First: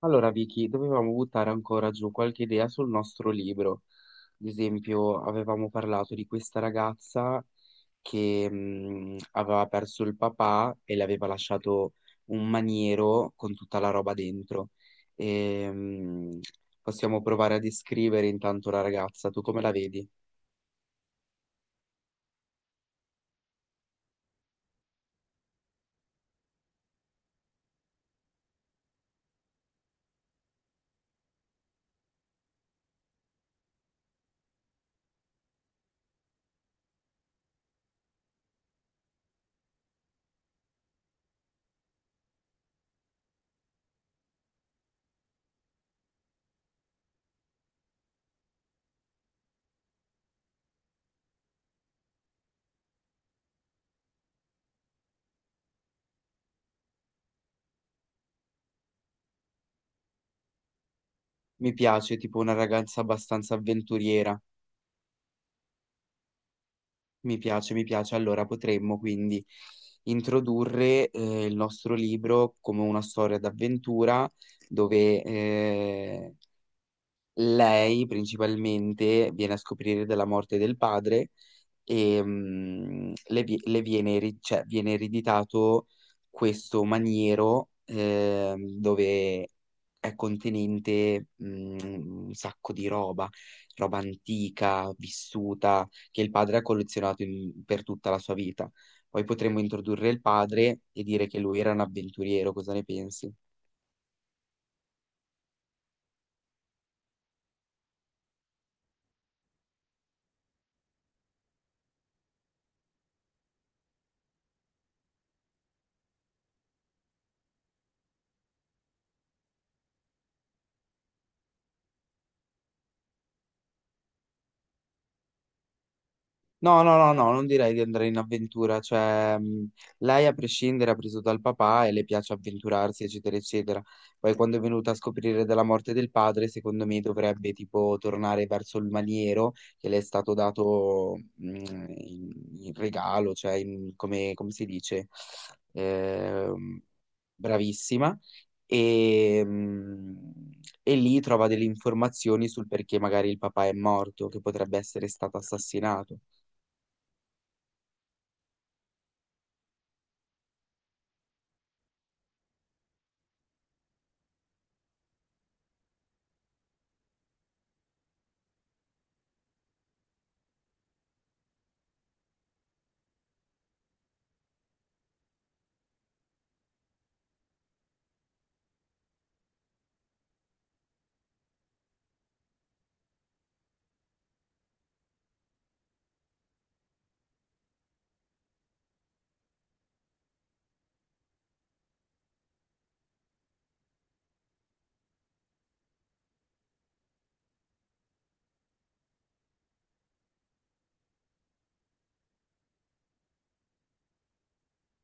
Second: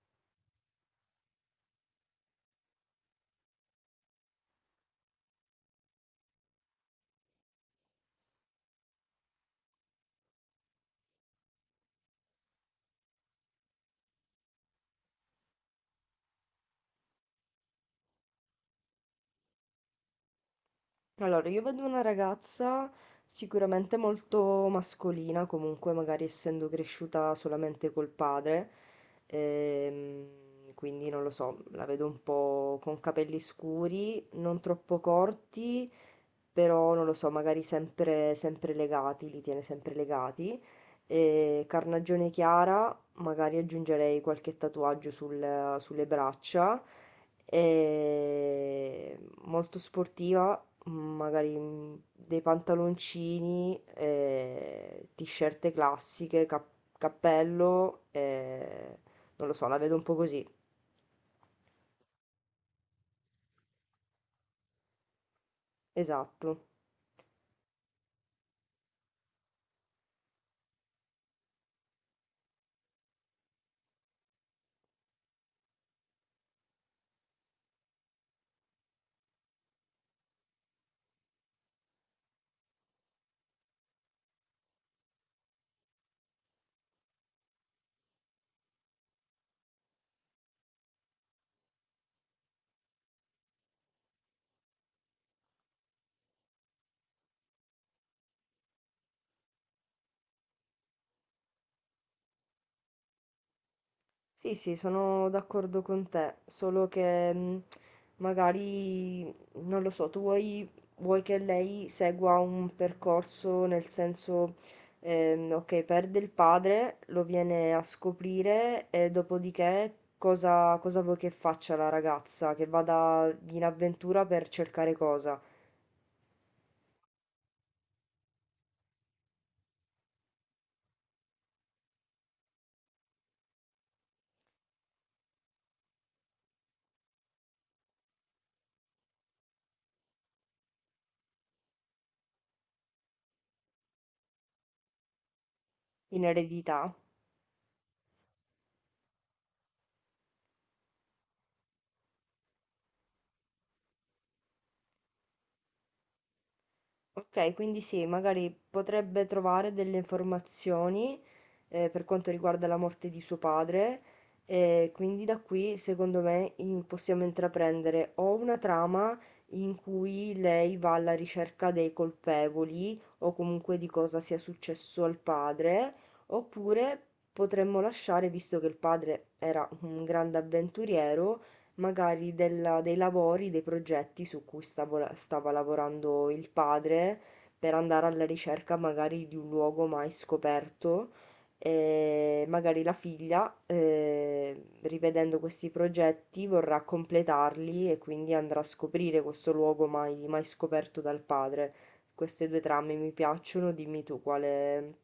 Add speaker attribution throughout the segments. Speaker 1: Allora, Vicky, dovevamo buttare ancora giù qualche idea sul nostro libro. Ad esempio, avevamo parlato di questa ragazza che aveva perso il papà e le aveva lasciato un maniero con tutta la roba dentro. E, mh, Possiamo provare a descrivere intanto la ragazza. Tu come la vedi?
Speaker 2: Allora, io vedo una ragazza sicuramente molto mascolina, comunque magari essendo cresciuta solamente col padre, quindi non lo so, la vedo un po' con capelli scuri, non troppo corti, però non lo so, magari sempre legati, li tiene sempre legati. E carnagione chiara, magari aggiungerei qualche tatuaggio sulle braccia. E molto sportiva, magari dei pantaloncini, t-shirt classiche, cappello, non lo so, la vedo un po' così.
Speaker 1: Mi piace, tipo una ragazza abbastanza avventuriera.
Speaker 2: Esatto.
Speaker 1: Mi piace, mi piace. Allora potremmo quindi introdurre il nostro libro come una storia d'avventura dove lei principalmente viene a scoprire della morte del padre e le, vi- le viene, eri- cioè, viene ereditato questo maniero dove è contenente un sacco di roba, roba antica, vissuta, che il padre ha collezionato per tutta la sua vita. Poi potremmo introdurre il padre e dire che lui era un avventuriero, cosa ne pensi?
Speaker 2: Sì, sì, sono d'accordo con te, solo che magari, non lo so, vuoi che lei segua un percorso nel senso, ok, perde il padre, lo viene a scoprire e dopodiché cosa vuoi che faccia la ragazza? Che vada in avventura per cercare cosa?
Speaker 1: No, no, no, no, non direi di andare in avventura, lei a prescindere ha preso dal papà e le piace avventurarsi, eccetera, eccetera. Poi quando è venuta a scoprire della morte del padre, secondo me dovrebbe tipo tornare verso il maniero che le è stato dato in, in regalo, come, come si dice,
Speaker 2: In
Speaker 1: Ehm,
Speaker 2: eredità?
Speaker 1: bravissima, e, mh, e lì trova delle informazioni sul perché magari il papà è morto, che potrebbe essere stato assassinato.
Speaker 2: Ok, quindi sì, magari potrebbe trovare delle informazioni per quanto riguarda la morte di suo padre e quindi da qui secondo me possiamo intraprendere o una trama in cui lei va alla ricerca dei colpevoli o comunque di cosa sia successo al padre, oppure potremmo lasciare, visto che il padre era un grande avventuriero, magari della dei lavori, dei progetti su cui stavo la stava lavorando il padre, per andare alla ricerca magari di un luogo mai scoperto. E magari la figlia, rivedendo questi progetti, vorrà completarli e quindi andrà a scoprire questo luogo mai scoperto dal padre. Queste due trame mi piacciono, dimmi tu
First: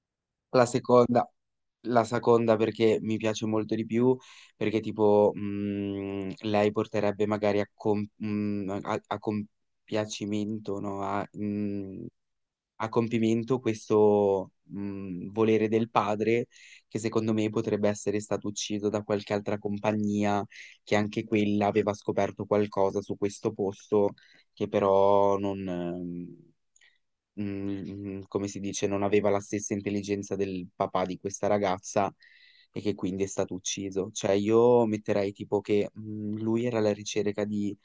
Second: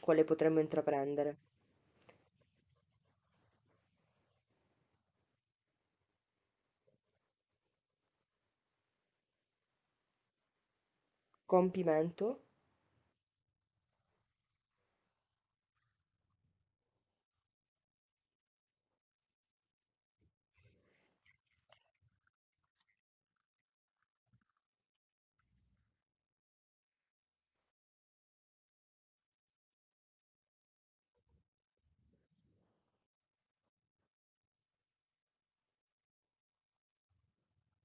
Speaker 2: quale potremmo
Speaker 1: La seconda,
Speaker 2: intraprendere.
Speaker 1: la seconda perché mi piace molto di più, perché lei porterebbe magari a compiacimento, no?
Speaker 2: Compimento?
Speaker 1: A compimento questo volere del padre che secondo me potrebbe essere stato ucciso da qualche altra compagnia che anche quella aveva scoperto qualcosa su questo posto che però non mm, come si dice, non aveva la stessa intelligenza del papà di questa ragazza e che quindi è stato ucciso. Cioè, io metterei tipo che lui era alla ricerca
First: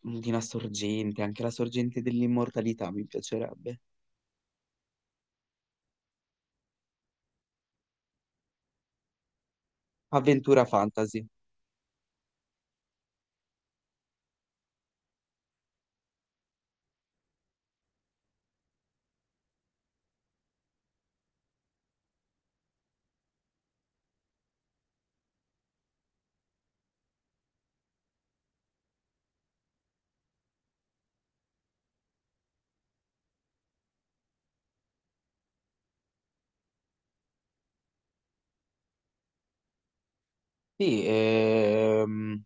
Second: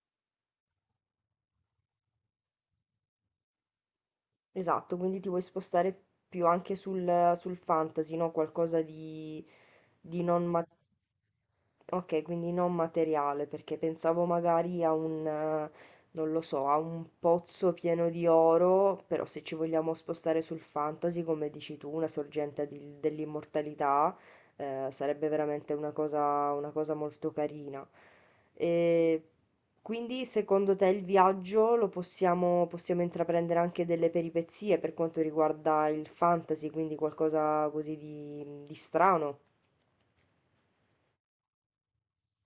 Speaker 1: di una sorgente, anche la sorgente dell'immortalità mi piacerebbe.
Speaker 2: Esatto, quindi ti vuoi spostare più anche sul fantasy, no? Qualcosa di non,
Speaker 1: Avventura
Speaker 2: ma-
Speaker 1: fantasy.
Speaker 2: Okay, quindi non materiale, perché pensavo magari a un non lo so, a un pozzo pieno di oro, però se ci vogliamo spostare sul fantasy, come dici tu, una sorgente dell'immortalità, sarebbe veramente una una cosa molto carina. E quindi secondo te il viaggio lo possiamo intraprendere anche delle peripezie per quanto riguarda il fantasy, quindi qualcosa così di strano?
Speaker 1: Sì,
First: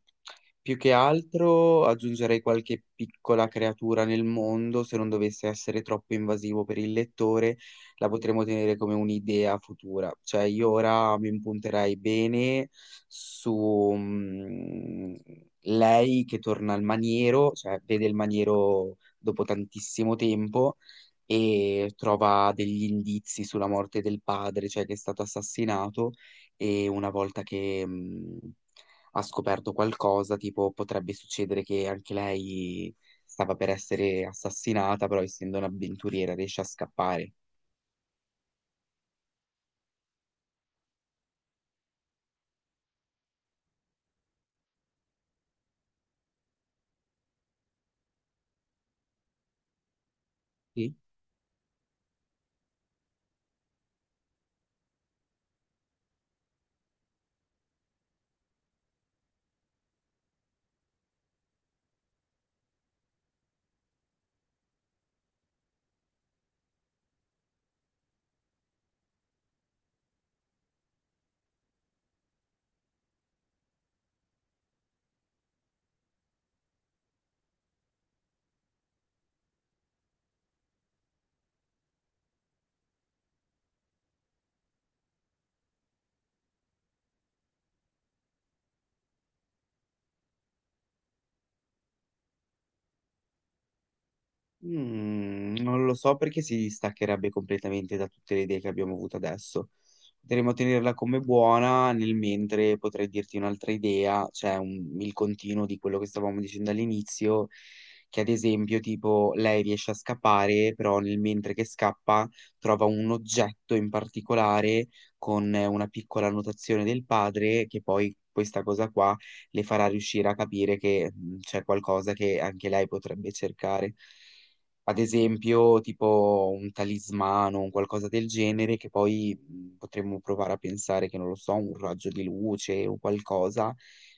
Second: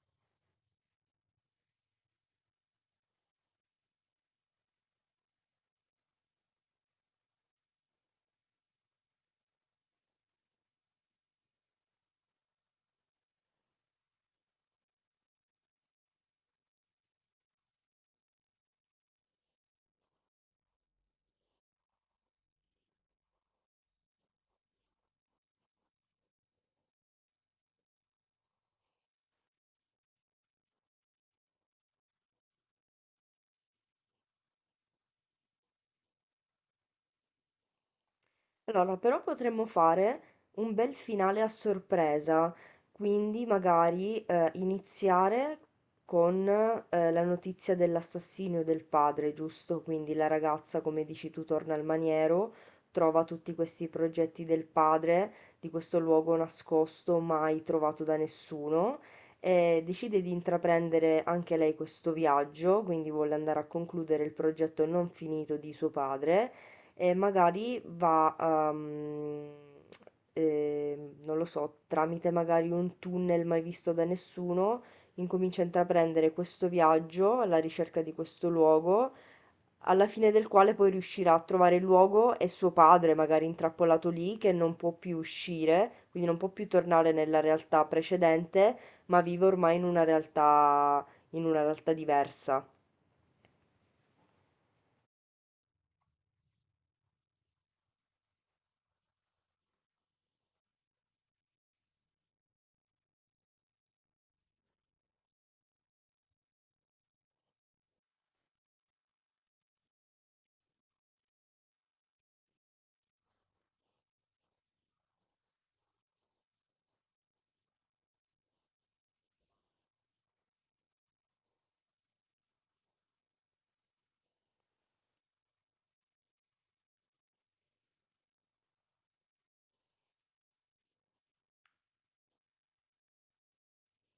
Speaker 1: più che altro aggiungerei qualche piccola creatura nel mondo, se non dovesse essere troppo invasivo per il lettore, la potremmo tenere come un'idea futura. Cioè, io ora mi impunterei bene su lei che torna al maniero, cioè vede il maniero dopo tantissimo tempo e trova degli indizi sulla morte del padre, cioè che è stato assassinato e una volta che ha scoperto qualcosa, tipo potrebbe succedere che anche lei stava per essere assassinata, però essendo un'avventuriera riesce a scappare.
Speaker 2: Allora, però potremmo fare un bel finale a sorpresa, quindi magari iniziare con la notizia dell'assassinio del padre, giusto? Quindi la ragazza,
Speaker 1: Sì?
Speaker 2: come dici tu, torna al maniero, trova tutti questi progetti del padre, di questo luogo nascosto, mai trovato da nessuno, e decide di intraprendere anche lei questo viaggio, quindi vuole andare a concludere il progetto non finito di suo padre e magari va a, eh, non lo so, tramite magari un tunnel mai visto da nessuno, incomincia a intraprendere questo viaggio alla ricerca di questo luogo, alla fine del quale poi riuscirà a trovare il luogo e suo padre, magari intrappolato lì, che non può più uscire, quindi non può più tornare nella realtà precedente, ma vive ormai in una in una realtà diversa.
Speaker 1: Mm, non lo so perché si distaccherebbe completamente da tutte le idee che abbiamo avuto adesso. Potremmo tenerla come buona, nel mentre potrei dirti un'altra idea, il continuo di quello che stavamo dicendo all'inizio, che ad esempio tipo lei riesce a scappare, però nel mentre che scappa trova un oggetto in particolare con una piccola annotazione del padre che poi questa cosa qua le farà riuscire a capire che c'è qualcosa che anche lei potrebbe cercare ad esempio tipo un talismano, un qualcosa del genere, che poi potremmo provare a pensare che, non lo so, un raggio di luce o qualcosa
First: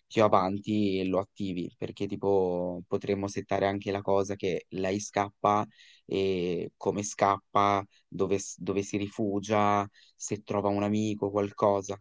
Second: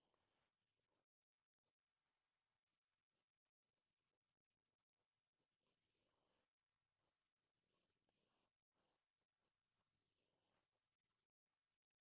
Speaker 1: più avanti lo attivi, perché tipo potremmo settare anche la cosa che lei scappa e come scappa, dove si rifugia, se trova un amico, qualcosa.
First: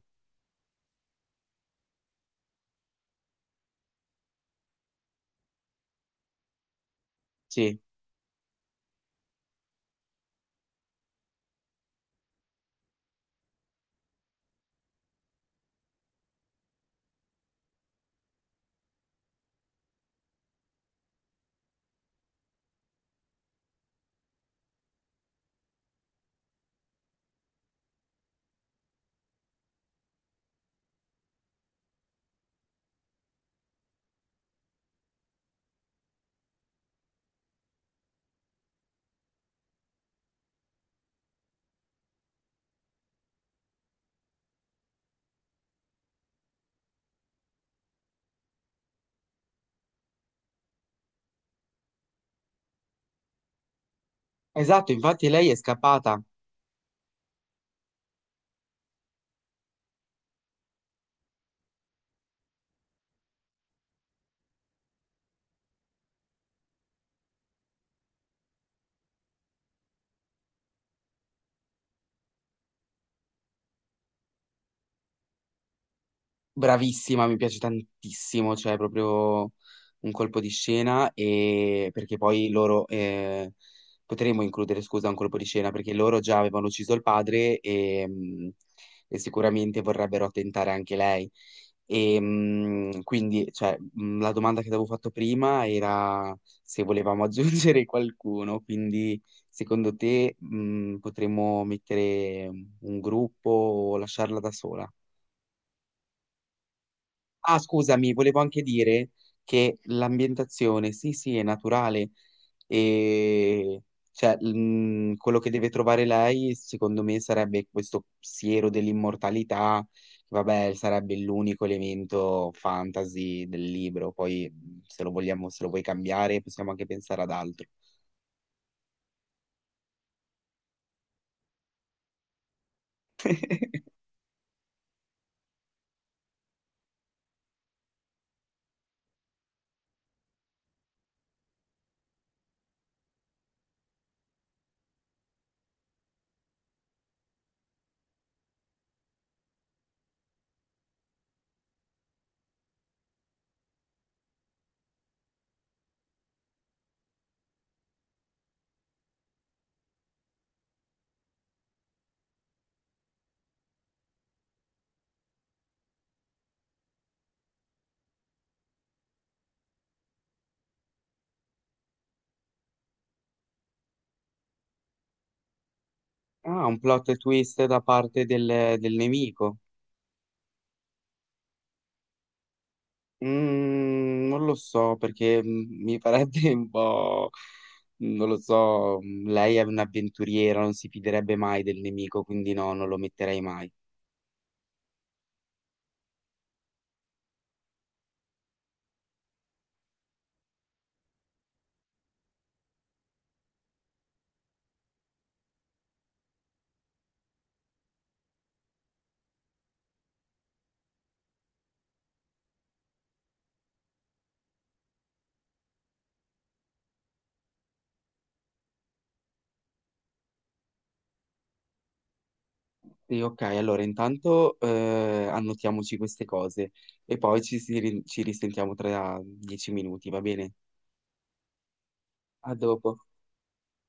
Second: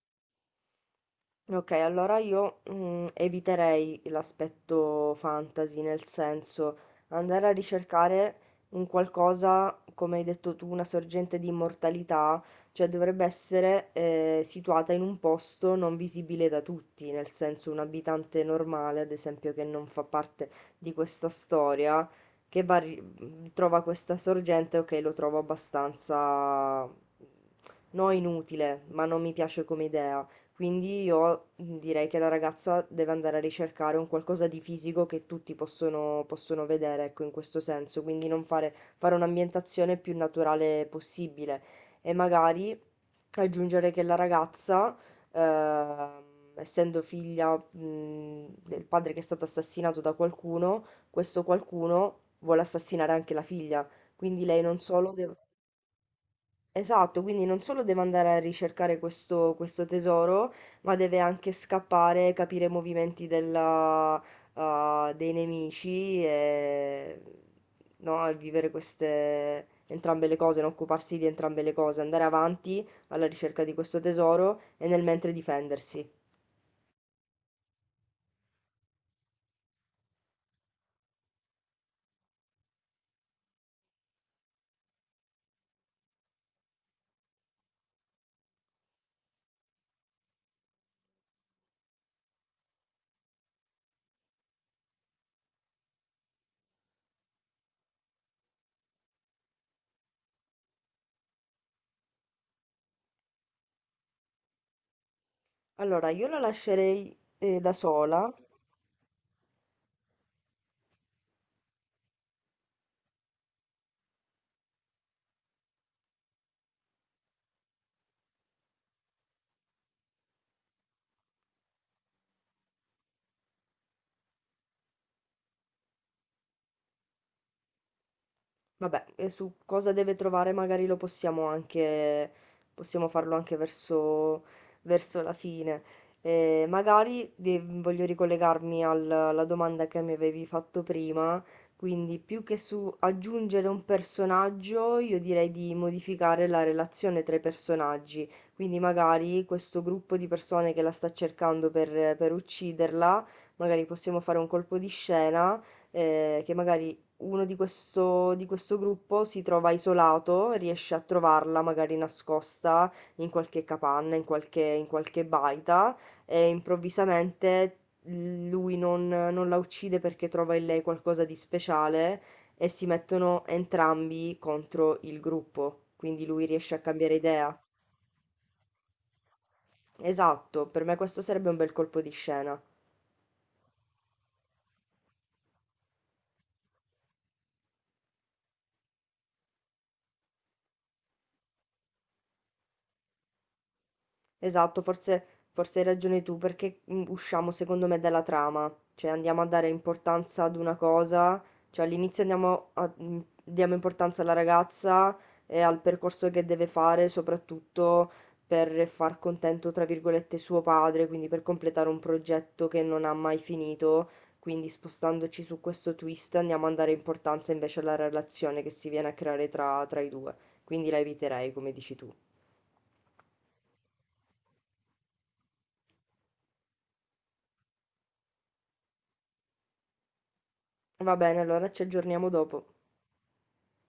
Speaker 2: Okay, allora mhmm, eviterei l'aspetto fantasy, nel senso andare a
Speaker 1: Sì,
Speaker 2: ricercare un qualcosa, come hai detto tu, una sorgente di immortalità, cioè dovrebbe essere, situata in un posto non visibile da tutti, nel senso un abitante normale, ad esempio, che non fa parte di questa storia, che va a ri mhmm, trova questa sorgente, okay, lo trovo abbastanza, no inutile, ma non mi piace come idea. Quindi io direi che la ragazza deve andare a ricercare un qualcosa di fisico che tutti possono vedere, ecco, in questo senso, quindi non fare un'ambientazione più naturale possibile e magari aggiungere che la ragazza, ehm, essendo figlia, del padre che è stato assassinato da qualcuno, questo qualcuno vuole assassinare anche la figlia, quindi lei non
Speaker 1: esatto,
Speaker 2: solo
Speaker 1: infatti
Speaker 2: deve...
Speaker 1: lei è scappata.
Speaker 2: Esatto, quindi non solo deve andare a ricercare questo tesoro, ma deve anche scappare, capire i movimenti ah, dei nemici e, no, e vivere entrambe le cose, non occuparsi di entrambe le cose, andare avanti alla ricerca di questo tesoro e nel mentre difendersi.
Speaker 1: Bravissima, mi piace tantissimo, cioè è proprio un colpo di scena e perché poi loro potremmo includere, scusa, un colpo di scena perché loro già avevano ucciso il padre e e sicuramente vorrebbero tentare anche lei. E la domanda che ti avevo fatto prima era se volevamo aggiungere qualcuno, quindi secondo te potremmo mettere un gruppo o lasciarla da sola?
Speaker 2: Allora, io la lascerei
Speaker 1: Ah,
Speaker 2: da
Speaker 1: scusami,
Speaker 2: sola.
Speaker 1: volevo anche dire che l'ambientazione, sì, sì, è naturale e quello che deve trovare lei, secondo me, sarebbe questo siero dell'immortalità, che, vabbè, sarebbe l'unico elemento fantasy del libro, poi se lo vogliamo, se lo vuoi cambiare, possiamo anche pensare ad altro.
Speaker 2: Vabbè, e su cosa deve trovare magari lo possiamo possiamo farlo verso la fine. Magari voglio ricollegarmi alla domanda che mi avevi fatto prima, quindi più che su aggiungere un personaggio, io direi di modificare la relazione tra i personaggi, quindi magari questo gruppo di persone che la sta cercando per ucciderla, magari possiamo fare un colpo di scena che magari uno di di questo gruppo si trova isolato, riesce a trovarla magari nascosta in qualche capanna, in in qualche baita e improvvisamente lui non la uccide perché trova in lei qualcosa di speciale e si mettono entrambi contro il gruppo, quindi lui
Speaker 1: Ah,
Speaker 2: riesce
Speaker 1: un
Speaker 2: a
Speaker 1: plot
Speaker 2: cambiare idea.
Speaker 1: twist da parte del nemico.
Speaker 2: Esatto, per me questo sarebbe un bel colpo di scena.
Speaker 1: Mm, non lo so perché mi farebbe un po', non lo so, lei è un'avventuriera, non si fiderebbe mai del nemico, quindi no, non lo metterei mai.
Speaker 2: Esatto, forse hai ragione tu, perché mm, usciamo secondo me dalla trama, cioè andiamo a dare importanza ad una cosa, cioè all'inizio andiamo mm, diamo importanza alla ragazza e al percorso che deve fare, soprattutto per far contento, tra virgolette, suo padre, quindi per completare un progetto che non ha mai finito, quindi spostandoci su questo twist andiamo a dare importanza invece alla relazione che si viene a creare tra i due, quindi la eviterei, come dici tu.
Speaker 1: Sì, ok, allora intanto annotiamoci queste cose e poi ci risentiamo tra 10 minuti, va bene?
Speaker 2: Va bene, allora ci aggiorniamo
Speaker 1: A
Speaker 2: dopo.
Speaker 1: dopo.